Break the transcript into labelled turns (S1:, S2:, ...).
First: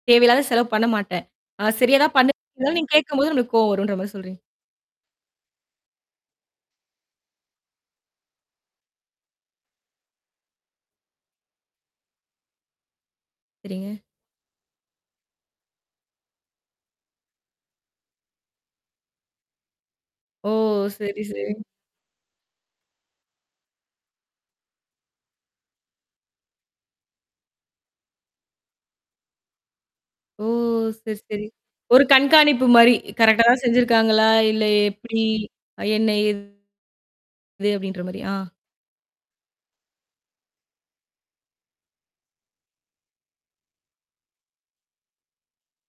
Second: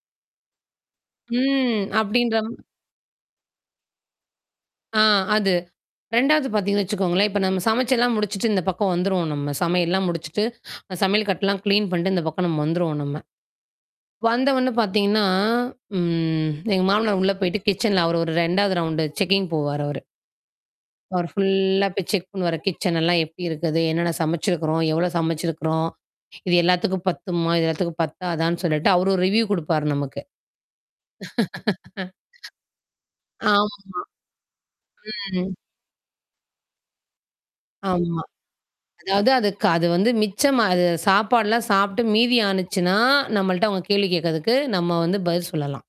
S1: தேவையில்லாத செலவு பண்ண மாட்டேன். நான்
S2: ம்.
S1: சரியா தான்
S2: அப்படின்ற
S1: பண்ணுவேன். இதெல்லாம் நீங்க கேட்கும்போது நம்பளுக்கு கோவம் வரும்ன்ற மாரி சொல்றீங்க.
S2: ஆ அது. 2வது பார்த்தீங்கன்னு வச்சுக்கோங்களேன். இப்ப நம்ம சமைச்செல்லாம் முடிச்சுட்டு இந்த பக்கம் வந்துருவோம் நம்ம. சமையல்லாம் முடிச்சுட்டு, அ சமையல் கட்டுலாம் கிளீன் பண்ணிட்டு, இந்த பக்கம் நம்ம வந்துருவோம் நம்ம.
S1: சரிங்க.
S2: வந்த ஒன்ன பார்த்தீங்கன்னா, ம். எங்க மாமனார் உள்ள போயிட்டு, கிட்சன்ல அவரு ஒரு 2வது ரவுண்டு செக்கிங் போவார் அவரு.
S1: ஓ! சரி,
S2: அவர்
S1: சரி.
S2: ஃபுல்லா போய் செக் பண்ணுவாரு. கிட்சனல்லாம் எப்படி இருக்குது? என்னென்ன சமைச்சிருக்கிறோம்? எவ்வளோ சமைச்சிருக்கிறோம்? இது எல்லாத்துக்கும் பத்துமா? இது எல்லாத்துக்கும் பத்தாதான்னு சொல்லிட்டு, அவரு ஒரு ரிவ்யூ குடுப்பார் நமக்கு.
S1: ஓ! சரி, சரி. ஒரு கண்காணிப்பு மாரி. கரெக்ட்டா தான்
S2: ஆமா.
S1: செஞ்சிருக்காங்களா? இல்ல எப்படி?
S2: ம்.
S1: அ என்ன? ஏது? அப்படின்ற
S2: ஆமா.
S1: மாரி. அ.
S2: அதாவது அதுக்கு அது வந்து மிச்சமா அது சாப்பாடுலாம் சாப்புட்டு மீதி ஆனுச்சுனா, நம்மள்ட்ட அவங்க கேள்வி கேட்கிறதுக்கு, நம்ம வந்து பதில் சொல்லலாம்.